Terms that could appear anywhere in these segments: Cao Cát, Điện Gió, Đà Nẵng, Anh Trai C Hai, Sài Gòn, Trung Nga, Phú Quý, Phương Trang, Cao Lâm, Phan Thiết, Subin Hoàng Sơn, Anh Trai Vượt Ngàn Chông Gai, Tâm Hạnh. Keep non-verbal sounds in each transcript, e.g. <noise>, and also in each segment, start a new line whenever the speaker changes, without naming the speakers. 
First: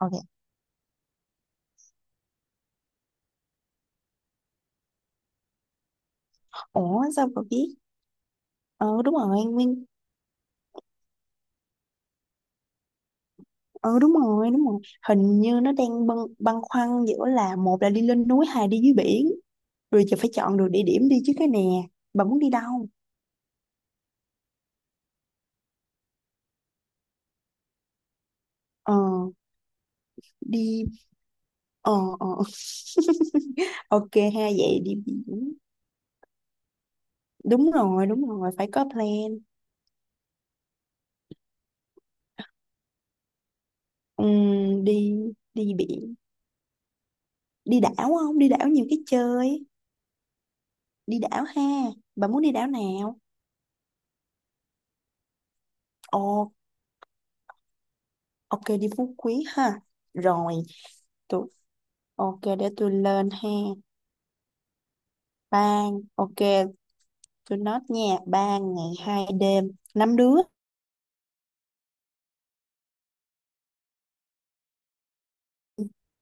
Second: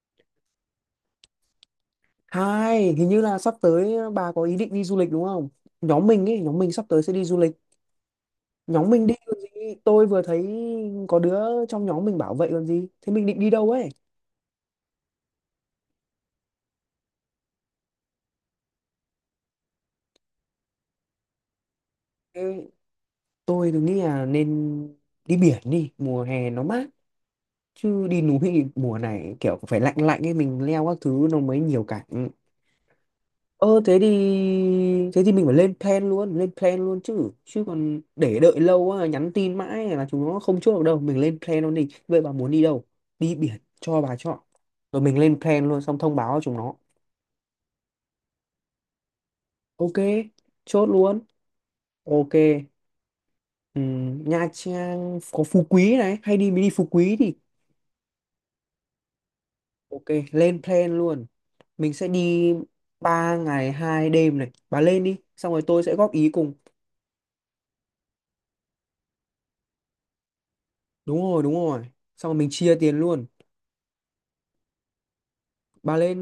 Ok.
Hai, hình như là sắp tới bà có ý định đi du lịch đúng không? Nhóm mình ấy, nhóm mình sắp tới
Ủa
sẽ đi
sao
du
bà
lịch.
biết?
Nhóm
Ừ
mình đi
đúng
còn
rồi,
gì?
Nguyên.
Tôi vừa thấy có đứa trong nhóm mình bảo vậy còn gì. Thế mình định đi đâu ấy?
Ờ đúng rồi, đúng rồi. Hình như nó đang băn khoăn giữa là một là đi lên núi, hai đi dưới biển. Rồi giờ phải chọn được địa điểm đi chứ cái nè. Bà muốn
Ê,
đi đâu?
tôi thì nghĩ là nên đi biển đi, mùa hè nó mát. Chứ đi núi thì
Ờ,
mùa này kiểu phải lạnh lạnh ấy, mình
đi...
leo các thứ nó mới nhiều
Ờ, ờ.
cảnh. Ờ thế thì
Ok ha, vậy đi
thế thì mình phải
biển.
lên plan luôn chứ. Chứ còn
Đúng
để
rồi,
đợi
phải
lâu
có
quá nhắn
plan.
tin mãi là chúng nó không chốt được đâu. Mình lên plan luôn đi. Vậy bà muốn đi đâu? Đi biển cho bà chọn. Rồi
Đi
mình lên plan
đi
luôn xong
biển.
thông báo cho chúng nó.
Đi đảo không? Đi đảo nhiều cái chơi.
Ok, chốt
Đi
luôn.
đảo ha. Bà
Ok.
muốn đi đảo nào?
Nha Trang có Phú Quý này,
Ồ,
hay đi mình đi Phú Quý thì
ok đi Phú Quý ha.
ok,
Rồi.
lên plan luôn.
tụi
Mình sẽ
Ok
đi
để tôi lên
3
ha.
ngày 2 đêm này. Bà lên đi, xong rồi tôi sẽ góp ý
Ok,
cùng.
tôi nói nha. 3 ngày 2 đêm, 5 đứa.
Đúng rồi, đúng rồi. Xong rồi mình chia tiền luôn. Bà lên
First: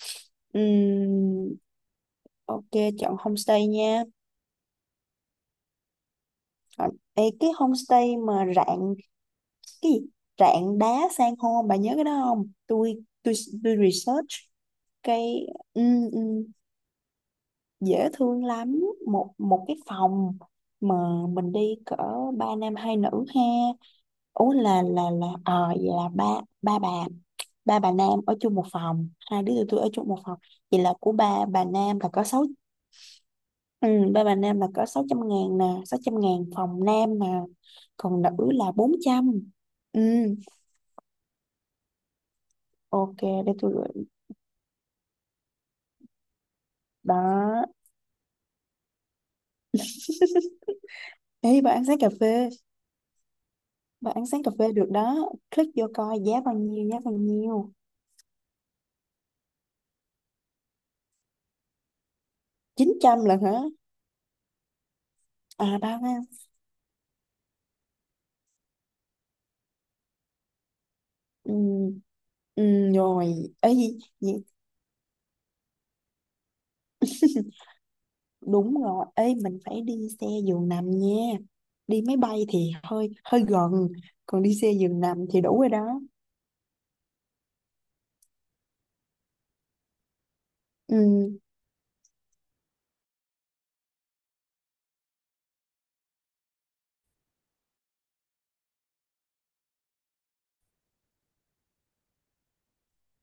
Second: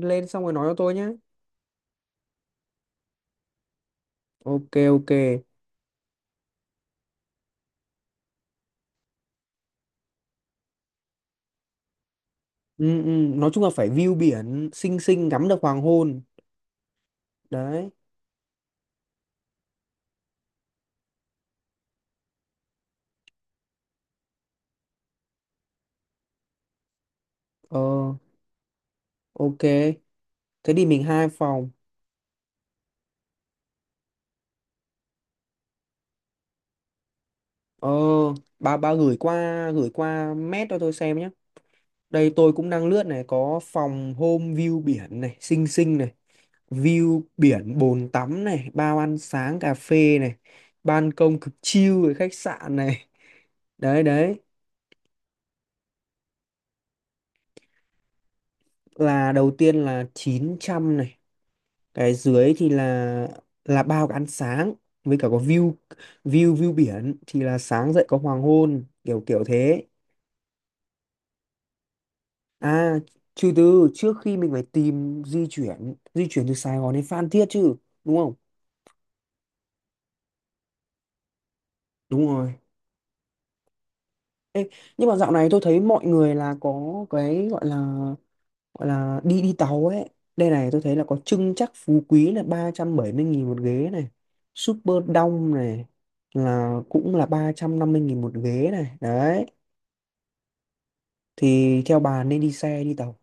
lên xong rồi nói cho tôi nhé.
Ừm, ok, chọn homestay nha.
Ok, ok.
Còn, ê, cái homestay mà rạn cái gì? Rạn đá san hô, bà nhớ cái đó không?
Ừ, ừ,
Tôi
nói chung là
tôi
phải view
research
biển xinh xinh
cái
ngắm được hoàng
ừm,
hôn
ừm,
đấy.
dễ thương lắm, một một cái phòng mà mình đi cỡ 3 nam 2 nữ ha. Ủa là ờ vậy là ba ba bà ba bà
Ờ
Nam ở chung một phòng, 2 đứa
ok,
tụi tôi ở chung một phòng.
thế
Vậy
thì
là
mình
của
hai
3 bà
phòng.
Nam là có sáu, ừ, 3 bà Nam là có 600.000 nè, 600.000 phòng Nam mà,
Ờ,
còn nữ là
bà
bốn
bà gửi
trăm
qua
Ừ,
mét cho tôi xem nhé. Đây tôi cũng đang lướt
ok
này,
để
có
tôi gửi.
phòng home view biển này, xinh xinh này, view
Đó,
biển, bồn tắm này, bao ăn sáng cà phê này, ban công cực
ý bà ăn sáng
chill
cà
với khách
phê,
sạn này. Đấy
bà ăn
đấy,
sáng cà phê được đó. Click vô coi giá bao nhiêu, giá bao nhiêu?
là đầu tiên là 900 này, cái dưới thì
chín trăm là hả?
là bao cái ăn sáng với cả có view.
À ba ba
View biển thì là sáng dậy có hoàng hôn kiểu kiểu thế.
ừ, ừ,
À,
rồi.
trừ
Ấy
từ
gì
trước khi
gì?
mình phải tìm di chuyển từ Sài Gòn đến Phan
<laughs>
Thiết chứ, đúng không?
Đúng rồi, ê mình phải đi xe giường nằm nha. Đi máy
Đúng
bay
rồi.
thì hơi hơi gần, còn đi
Ê,
xe giường
nhưng mà
nằm
dạo
thì
này tôi
đủ rồi
thấy
đó.
mọi người là có cái gọi là đi đi tàu ấy. Đây này, tôi thấy là có
Ừ,
trưng chắc Phú Quý là 370 nghìn một ghế này, Super Đông này là cũng là 350 nghìn một ghế này đấy. Thì theo bà nên đi xe đi tàu?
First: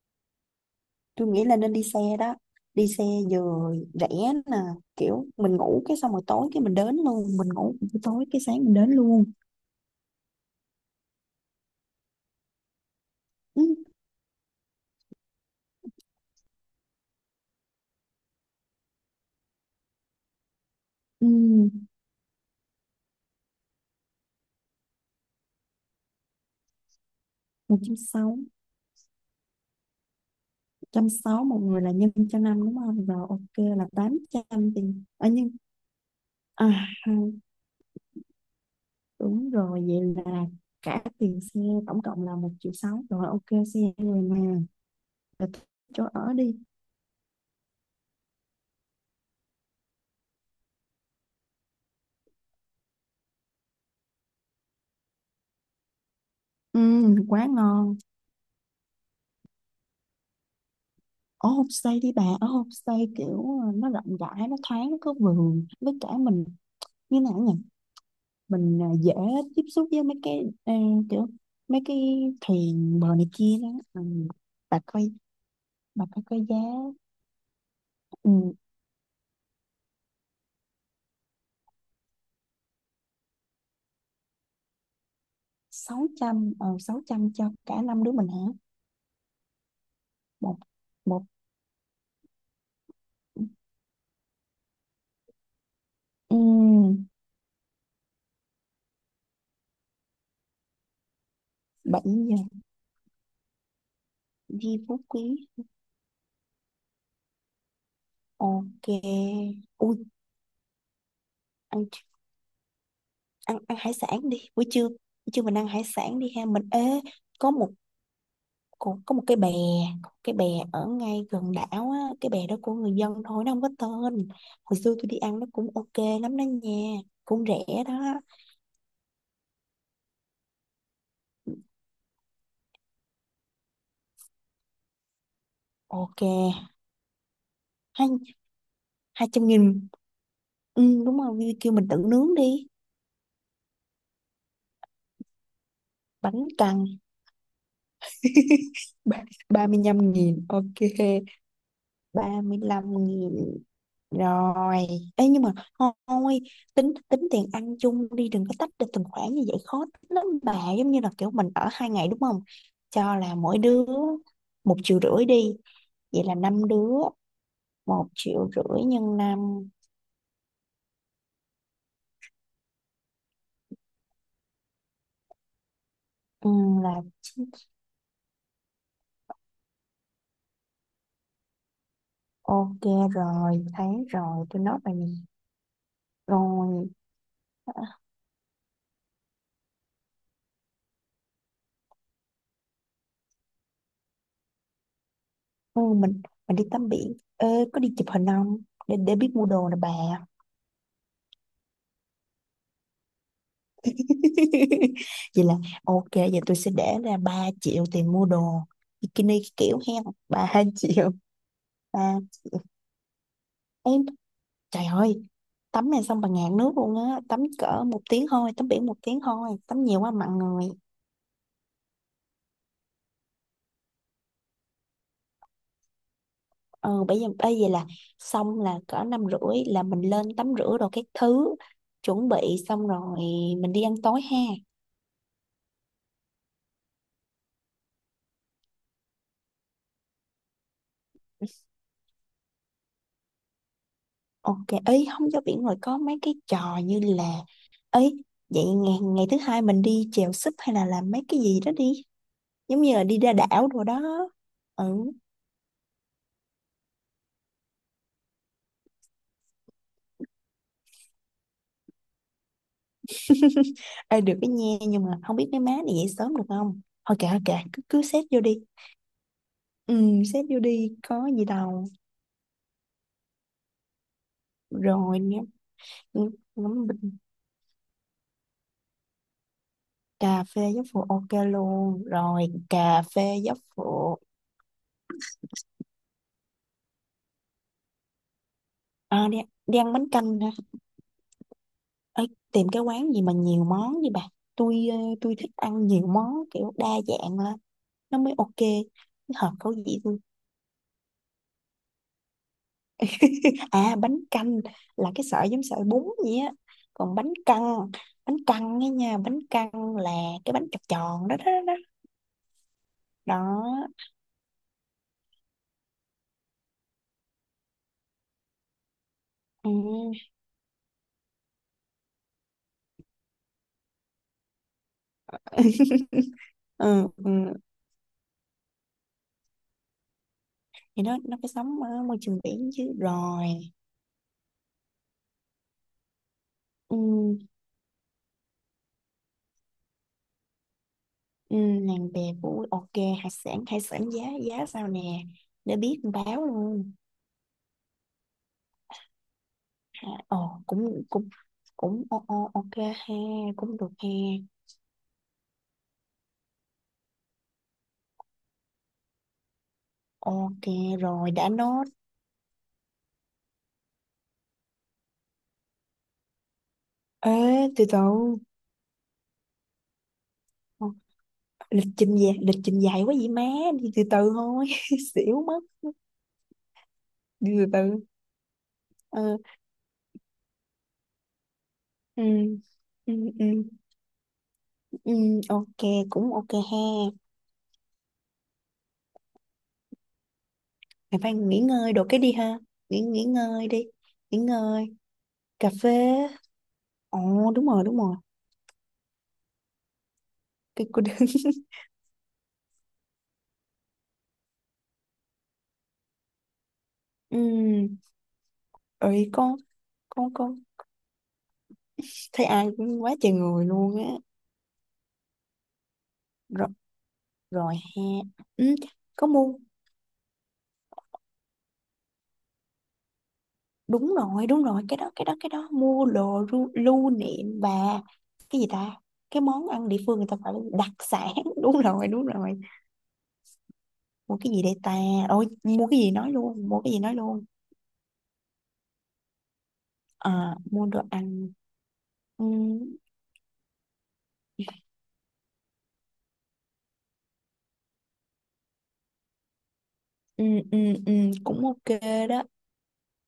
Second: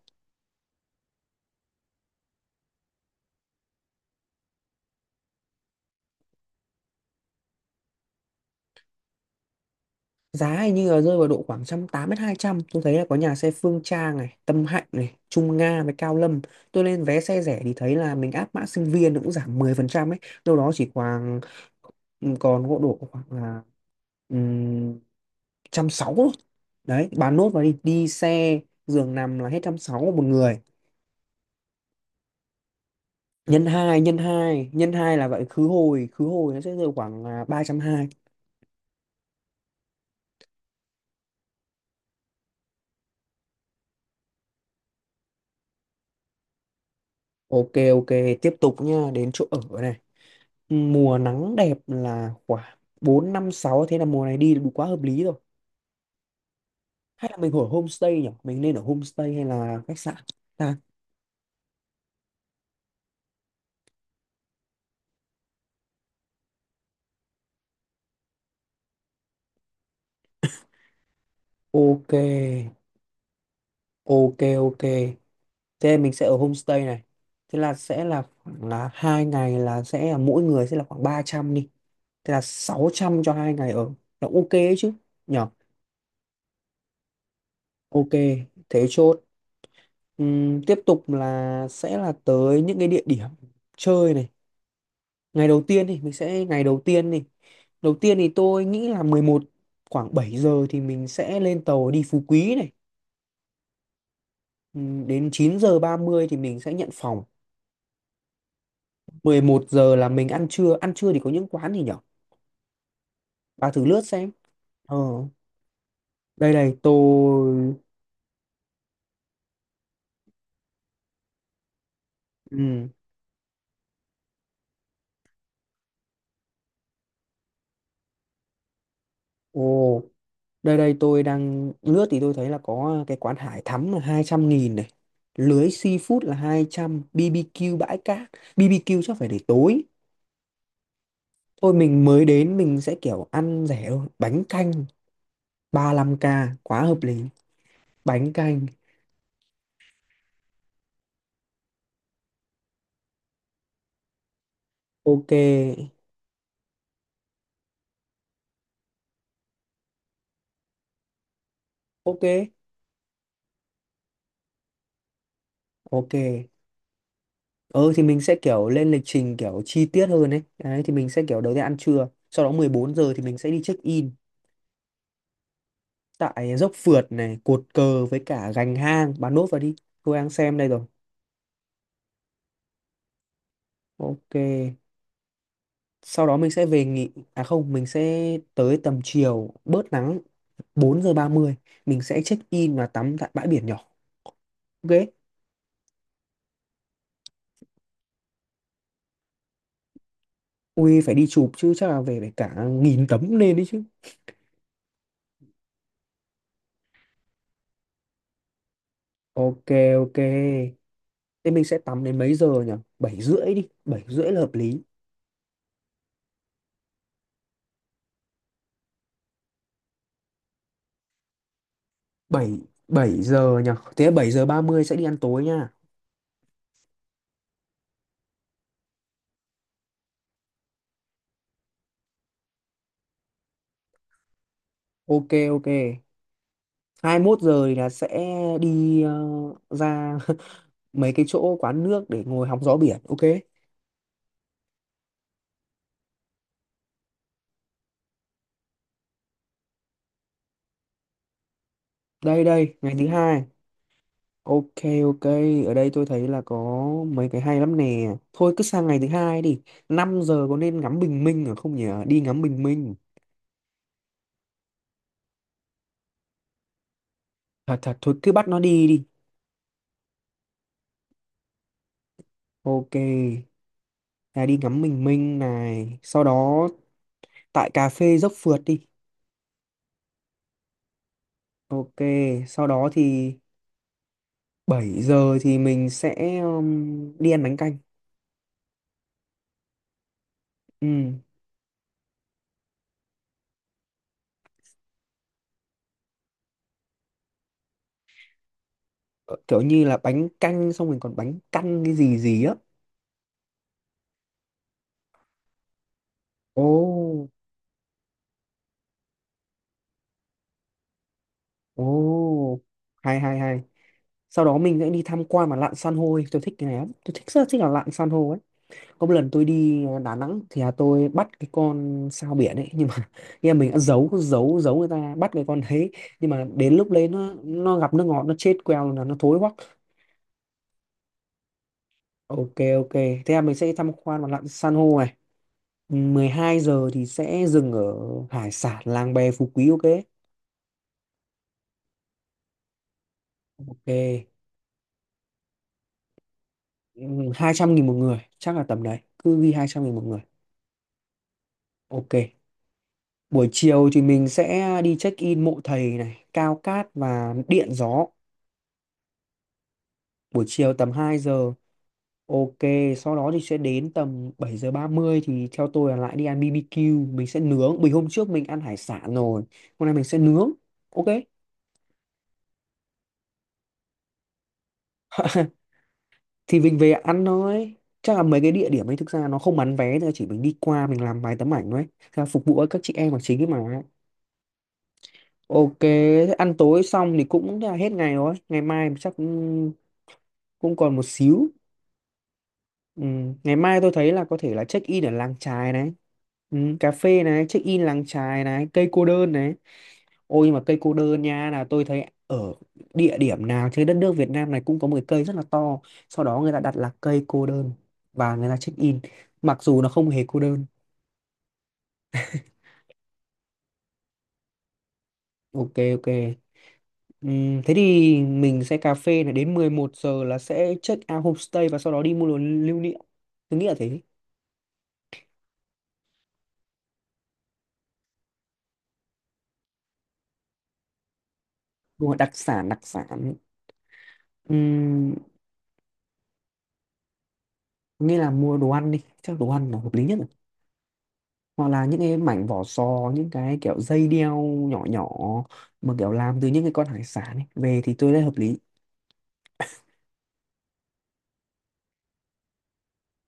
tôi nghĩ là nên đi xe đó. Đi xe vừa rẻ nè, kiểu mình ngủ cái, xong rồi tối cái mình đến luôn, mình ngủ buổi tối cái sáng mình đến luôn.
Giá hình như là rơi vào độ khoảng một trăm tám mươi đến hai trăm, tôi thấy là có nhà xe
Ừ,
Phương Trang này, Tâm Hạnh này, Trung Nga với Cao Lâm. Tôi lên vé xe rẻ thì thấy là mình áp mã sinh viên nó cũng giảm 10% ấy, đâu đó chỉ
ừ,
khoảng, ừ, còn gỗ độ khoảng là um, trăm sáu thôi. Đấy bà nốt vào đi,
một trăm
đi
sáu
xe giường nằm là hết trăm sáu một người,
một người là nhân cho 5 đúng không? Rồi
nhân
ok là
2
tám trăm tiền.
là
À,
vậy,
nhưng
khứ hồi, khứ hồi nó
à,
sẽ rơi khoảng là 320.
đúng rồi, vậy là cả tiền xe tổng cộng là 1,6 triệu rồi, ok xe rồi mà. Rồi thích Chỗ ở đi.
Ok ok, tiếp tục nha, đến chỗ ở này. Mùa nắng đẹp là khoảng 4 5 sáu, thế là mùa này đi là đủ, quá hợp lý rồi.
ừ,
Hay là
Quá
mình ở
ngon.
homestay nhỉ, mình nên ở homestay hay là khách sạn ta?
Ở homestay đi bà, ở homestay kiểu nó rộng rãi, nó thoáng, nó có vườn, với cả mình như nào nhỉ mình dễ tiếp xúc với mấy cái kiểu mấy cái
Ok
thuyền bờ này kia đó, ừ.
ok ok,
bà coi
thế
bà
mình
coi
sẽ ở
coi giá.
homestay này. Thế là sẽ là
ừ,
khoảng là hai ngày là sẽ là mỗi người sẽ là khoảng 300 đi, thế là 600 cho hai ngày ở, là ok ấy chứ nhỉ.
600, 600 cho cả năm
Ok,
đứa mình hả?
thế chốt.
Một
Tiếp tục
một
là sẽ là tới những cái địa điểm chơi này. Ngày đầu tiên thì mình sẽ, ngày
ừ,
đầu tiên thì tôi nghĩ là mười một, khoảng 7 giờ thì mình sẽ lên tàu đi
7
Phú
giờ
Quý này.
Di
Ừ,
Phú Quý,
đến 9 giờ 30 thì mình sẽ nhận phòng,
ok.
11 giờ
ui
là mình ăn trưa. Ăn trưa thì có những quán gì
ăn
nhở,
ăn
bà
Ăn
thử
hải
lướt
sản
xem.
đi, buổi trưa,
Ờ
buổi trưa mình ăn hải sản đi ha.
đây
Mình
đây
ế.
tôi
có một có, có một cái bè có một cái bè ở ngay gần đảo á, cái bè đó của
Ừ.
người dân thôi, nó không có tên. Hồi xưa tôi đi ăn nó cũng ok lắm đó nha, cũng rẻ đó.
Ồ, đây đây tôi đang lướt thì tôi thấy là có cái quán hải thắm là 200 nghìn này, lưới seafood
Ok.
là 200, BBQ bãi
hai
cát. BBQ chắc phải
hai
để
trăm
tối.
nghìn Đúng rồi, Vivi kêu
Thôi
mình tự
mình mới
nướng
đến
đi.
mình sẽ kiểu ăn rẻ thôi. Bánh canh ba lăm k,
Bánh
quá
căn
hợp lý. Bánh canh.
35.000 ok, 35.000. Rồi,
Ok.
ấy nhưng mà thôi, tính tính tiền ăn chung đi, đừng có tách được từng khoản như vậy khó tính lắm bà, giống như là kiểu mình ở 2 ngày đúng không?
Ok.
Cho là mỗi đứa 1,5 triệu đi,
Ok.
vậy là 5 đứa,
Ừ thì
một
mình sẽ
triệu
kiểu
rưỡi
lên lịch
nhân
trình kiểu
5.
chi tiết hơn ấy. Đấy thì mình sẽ kiểu đầu tiên ăn trưa. Sau đó 14 giờ thì mình sẽ đi check in
ừ,
tại dốc
là
phượt này, cột cờ với cả gành hang. Bạn nốt vào đi. Tôi đang xem đây rồi.
ok. Rồi, thấy
Ok.
rồi, tôi nói bà nè.
Sau đó mình sẽ về
Rồi,
nghỉ. À không, mình sẽ tới tầm chiều bớt nắng, 4 giờ 30 mình sẽ check in và tắm tại bãi biển nhỏ. Ok.
ừ, mình mình đi tắm biển. Ê, có đi chụp hình không? Để biết mua đồ nè bà.
Ui phải đi chụp chứ, chắc là về phải cả nghìn tấm lên đấy chứ.
<laughs> Vậy là ok, vậy tôi sẽ để ra 3 triệu tiền mua đồ bikini
Ok
kiểu hen.
ok.
Ba <laughs> triệu.
Thế mình sẽ tắm
3
đến mấy
triệu.
giờ nhỉ? Bảy rưỡi đi,
Em,
7 rưỡi là hợp lý.
trời ơi, tắm này xong bà ngạt nước luôn á, tắm cỡ 1 tiếng thôi, tắm biển 1 tiếng thôi, tắm nhiều quá mặn người.
Bảy Bảy giờ nhỉ. Thế 7 giờ 30 sẽ đi ăn tối nha.
Ừ bây giờ là xong là cỡ 5 rưỡi là mình lên tắm rửa đồ các thứ, chuẩn bị xong rồi mình đi ăn tối ha.
Ok ok. Hai mốt giờ thì là sẽ đi ra <laughs> mấy cái chỗ quán nước để ngồi hóng gió biển. Ok.
Ok, ấy không, cho biển rồi có mấy cái trò như là, ấy, vậy ngày ngày thứ hai mình đi chèo súp hay là làm mấy cái gì đó đi,
Đây đây,
giống
ngày
như là
thứ
đi ra
hai.
đảo đồ đó,
Ok
ừ.
ok, ở đây tôi thấy là có mấy cái hay lắm nè. Thôi cứ sang ngày thứ hai đi. Năm giờ có nên ngắm bình minh ở không nhỉ? Đi ngắm bình minh.
<laughs> Ê, được cái nha, nhưng mà không biết mấy má này dậy sớm được không. Thôi kệ, thôi kệ,
Thật
cứ
thật
cứ
thôi
xét
cứ
vô
bắt
đi.
nó đi đi.
Ừ, xét vô đi có gì đâu.
Ok, là đi ngắm bình
Rồi
minh
nhé.
này, sau
Ừ,
đó
ngắm bình
tại cà phê dốc phượt đi.
Cà phê giáo phụ ok
Ok,
luôn rồi,
sau đó
cà phê
thì
giáo phụ.
7 giờ thì mình sẽ đi ăn bánh canh.
à, đi, Đi ăn bánh canh.
Ừ.
Ê, tìm cái quán gì mà nhiều món đi bà. Tôi thích ăn nhiều món kiểu đa dạng lên nó mới ok.
Ờ,
Nó hợp
kiểu
khẩu
như là
vị tôi.
bánh canh xong mình còn bánh căn cái gì gì á.
<laughs> Bánh canh là cái sợi giống sợi bún vậy á. Còn
Ồ
bánh căn, bánh căn ấy nha, bánh căn là cái bánh tròn tròn đó, đó đó
ồ, hay hay hay.
đó.
Sau đó mình sẽ đi tham quan mà lặn san hô đi. Tôi thích cái này lắm, tôi thích rất là thích là lặn san hô ấy. Có một lần tôi
Ừ.
đi Đà Nẵng thì là tôi bắt cái con sao biển ấy, nhưng mà <laughs> em mình đã giấu giấu giấu người ta bắt cái con đấy,
<laughs>
nhưng mà đến lúc đấy
Ừ, ừ.
nó gặp nước ngọt nó chết queo là nó thối hoắc.
Thì nó phải sống ở môi trường
Ok
biển chứ,
ok, thế là
rồi.
mình sẽ tham quan và lặn san hô này. 12 giờ
ừ,
thì sẽ dừng ở hải sản làng bè Phú Quý. Ok
ừ, Nàng bè vũ, ok. Hải sản, giá,
ok.
sao nè, để biết báo luôn.
200 nghìn một người chắc là tầm đấy, cứ ghi 200 nghìn một
À,
người.
cũng, cũng
Ok,
ok ha.
buổi
Cũng
chiều
được
thì
ha,
mình sẽ đi check in mộ thầy này, Cao Cát và Điện Gió, buổi
ok.
chiều tầm 2
Rồi đã
giờ.
nốt.
Ok, sau đó thì sẽ đến tầm 7 giờ 30 thì theo tôi là lại đi ăn BBQ, mình
Ê,
sẽ nướng.
từ
Vì
từ.
hôm trước mình ăn hải sản rồi, hôm nay mình sẽ nướng.
Ờ,
Ok,
lịch trình dài, lịch trình dài quá vậy má, đi từ từ thôi. <laughs> Xỉu mất.
thì mình về ăn
Đi từ
thôi.
từ.
Chắc là mấy cái địa điểm ấy thực ra nó
Ừ
không bán vé, thôi, chỉ mình đi qua mình làm vài tấm ảnh thôi. Thế
ừ
là phục vụ các chị em
ừ
là chính
ừ,
ấy mà.
ừ,
Ok,
ok, cũng
thế
ok
ăn
ha.
tối xong thì cũng là hết ngày rồi. Ngày mai chắc cũng, cũng còn một
Mày phải
xíu.
nghỉ ngơi đồ cái đi ha, nghỉ
Ừ.
nghỉ
Ngày
ngơi
mai
đi,
tôi thấy là có
nghỉ
thể là check
ngơi.
in ở làng
Cà
chài này.
phê.
Ừ, cà phê này,
Ồ
check
đúng
in
rồi, đúng
làng
rồi.
chài này, cây cô đơn này. Ôi nhưng mà cây
Cái
cô
cô đơn.
đơn
<laughs>
nha, là tôi thấy ở địa điểm nào trên đất nước Việt Nam này cũng có một cái cây rất là to. Sau đó người ta đặt là cây cô đơn
Ừ.
và người ta check in.
Ơi con,
Mặc dù nó không hề cô
con
đơn.
thấy ai cũng quá trời người luôn á.
Ok ok. Thế
Rồi ha.
thì mình
Ừ,
sẽ cà phê
có
này
mua.
đến 11 giờ là sẽ check out homestay và sau đó đi mua đồ lưu niệm. Tôi nghĩ là thế.
Đúng rồi, đúng rồi, cái đó, mua đồ lưu niệm và cái gì ta? Cái món ăn địa phương người ta gọi là đặc sản. <laughs> Đúng rồi,
Mua
đúng
đặc
rồi.
sản đặc sản.
Mua cái gì đây ta?
Ừm,
Ôi mua cái gì nói luôn, mua cái gì nói luôn.
nghĩa là mua đồ ăn đi. Chắc đồ ăn là hợp lý nhất,
À, mua đồ ăn.
hoặc là những cái
ừ,
mảnh vỏ sò, những cái kiểu dây đeo nhỏ nhỏ mà kiểu làm từ những cái con hải sản ấy về thì tôi thấy hợp lý.
ừ, ừ, ừ, Cũng ok. Đó,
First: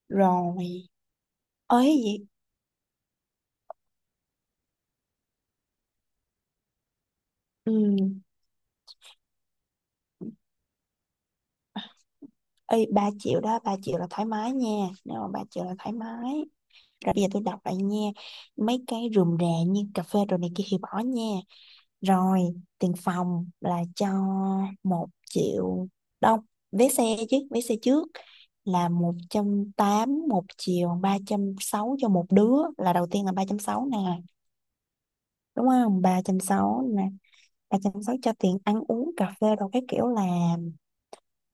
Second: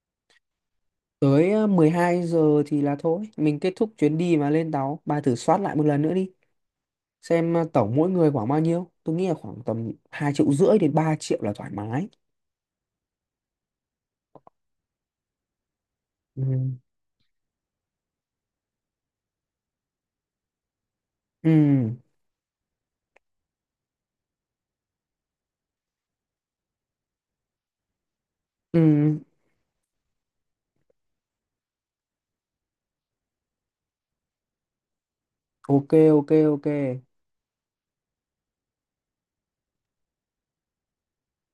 rồi.
Tới mười
Ơi
hai
gì?
giờ thì là thôi mình kết thúc chuyến đi mà lên tàu. Bà thử soát lại một lần nữa đi, xem
Ừ.
tổng mỗi người khoảng bao nhiêu. Tôi nghĩ là khoảng tầm hai triệu rưỡi đến ba triệu là thoải mái.
Ê, 3 triệu đó, 3 triệu là thoải mái nha, nếu mà 3 triệu là thoải
Ừ
mái. Rồi bây giờ tôi đọc lại nha. Mấy cái rườm rà như cà phê đồ này kia thì bỏ nha.
ừ
Rồi, tiền phòng là cho 1 triệu. Đâu, vé xe chứ. Vé xe trước
ừ,
là 180, 1,36 triệu cho một đứa. Là đầu tiên là 360 nè, đúng
ok
không, ba
ok
trăm
ok
sáu nè. 360 cho tiền ăn uống cà phê đồ cái, kiểu là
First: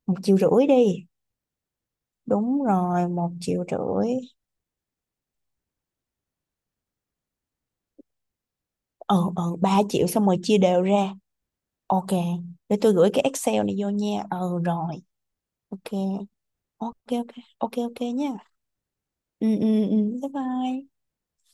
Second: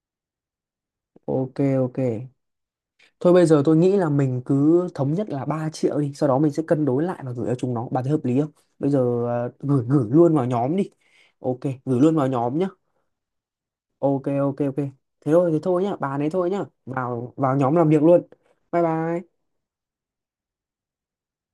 1,5 triệu đi.
ok ok.
Đúng rồi, một
Thôi bây giờ
triệu
tôi nghĩ là
rưỡi
mình cứ thống nhất là 3 triệu đi, sau đó mình sẽ cân đối lại và gửi cho chúng nó. Bà thấy hợp lý không? Bây giờ à,
Ờ Ba
gửi gửi
triệu, xong
luôn
rồi
vào
chia
nhóm
đều
đi.
ra.
Ok, gửi
Ok,
luôn vào nhóm nhá.
để tôi gửi cái Excel này vô nha.
Ok ok
Ừ
ok.
rồi.
Thế thôi
Ok.
nhá, bà đấy thôi nhá.
Ok ok.
Vào vào
Ok
nhóm làm
ok
việc luôn.
nha.
Bye bye.
Ừ ừ ừ. Bye bye.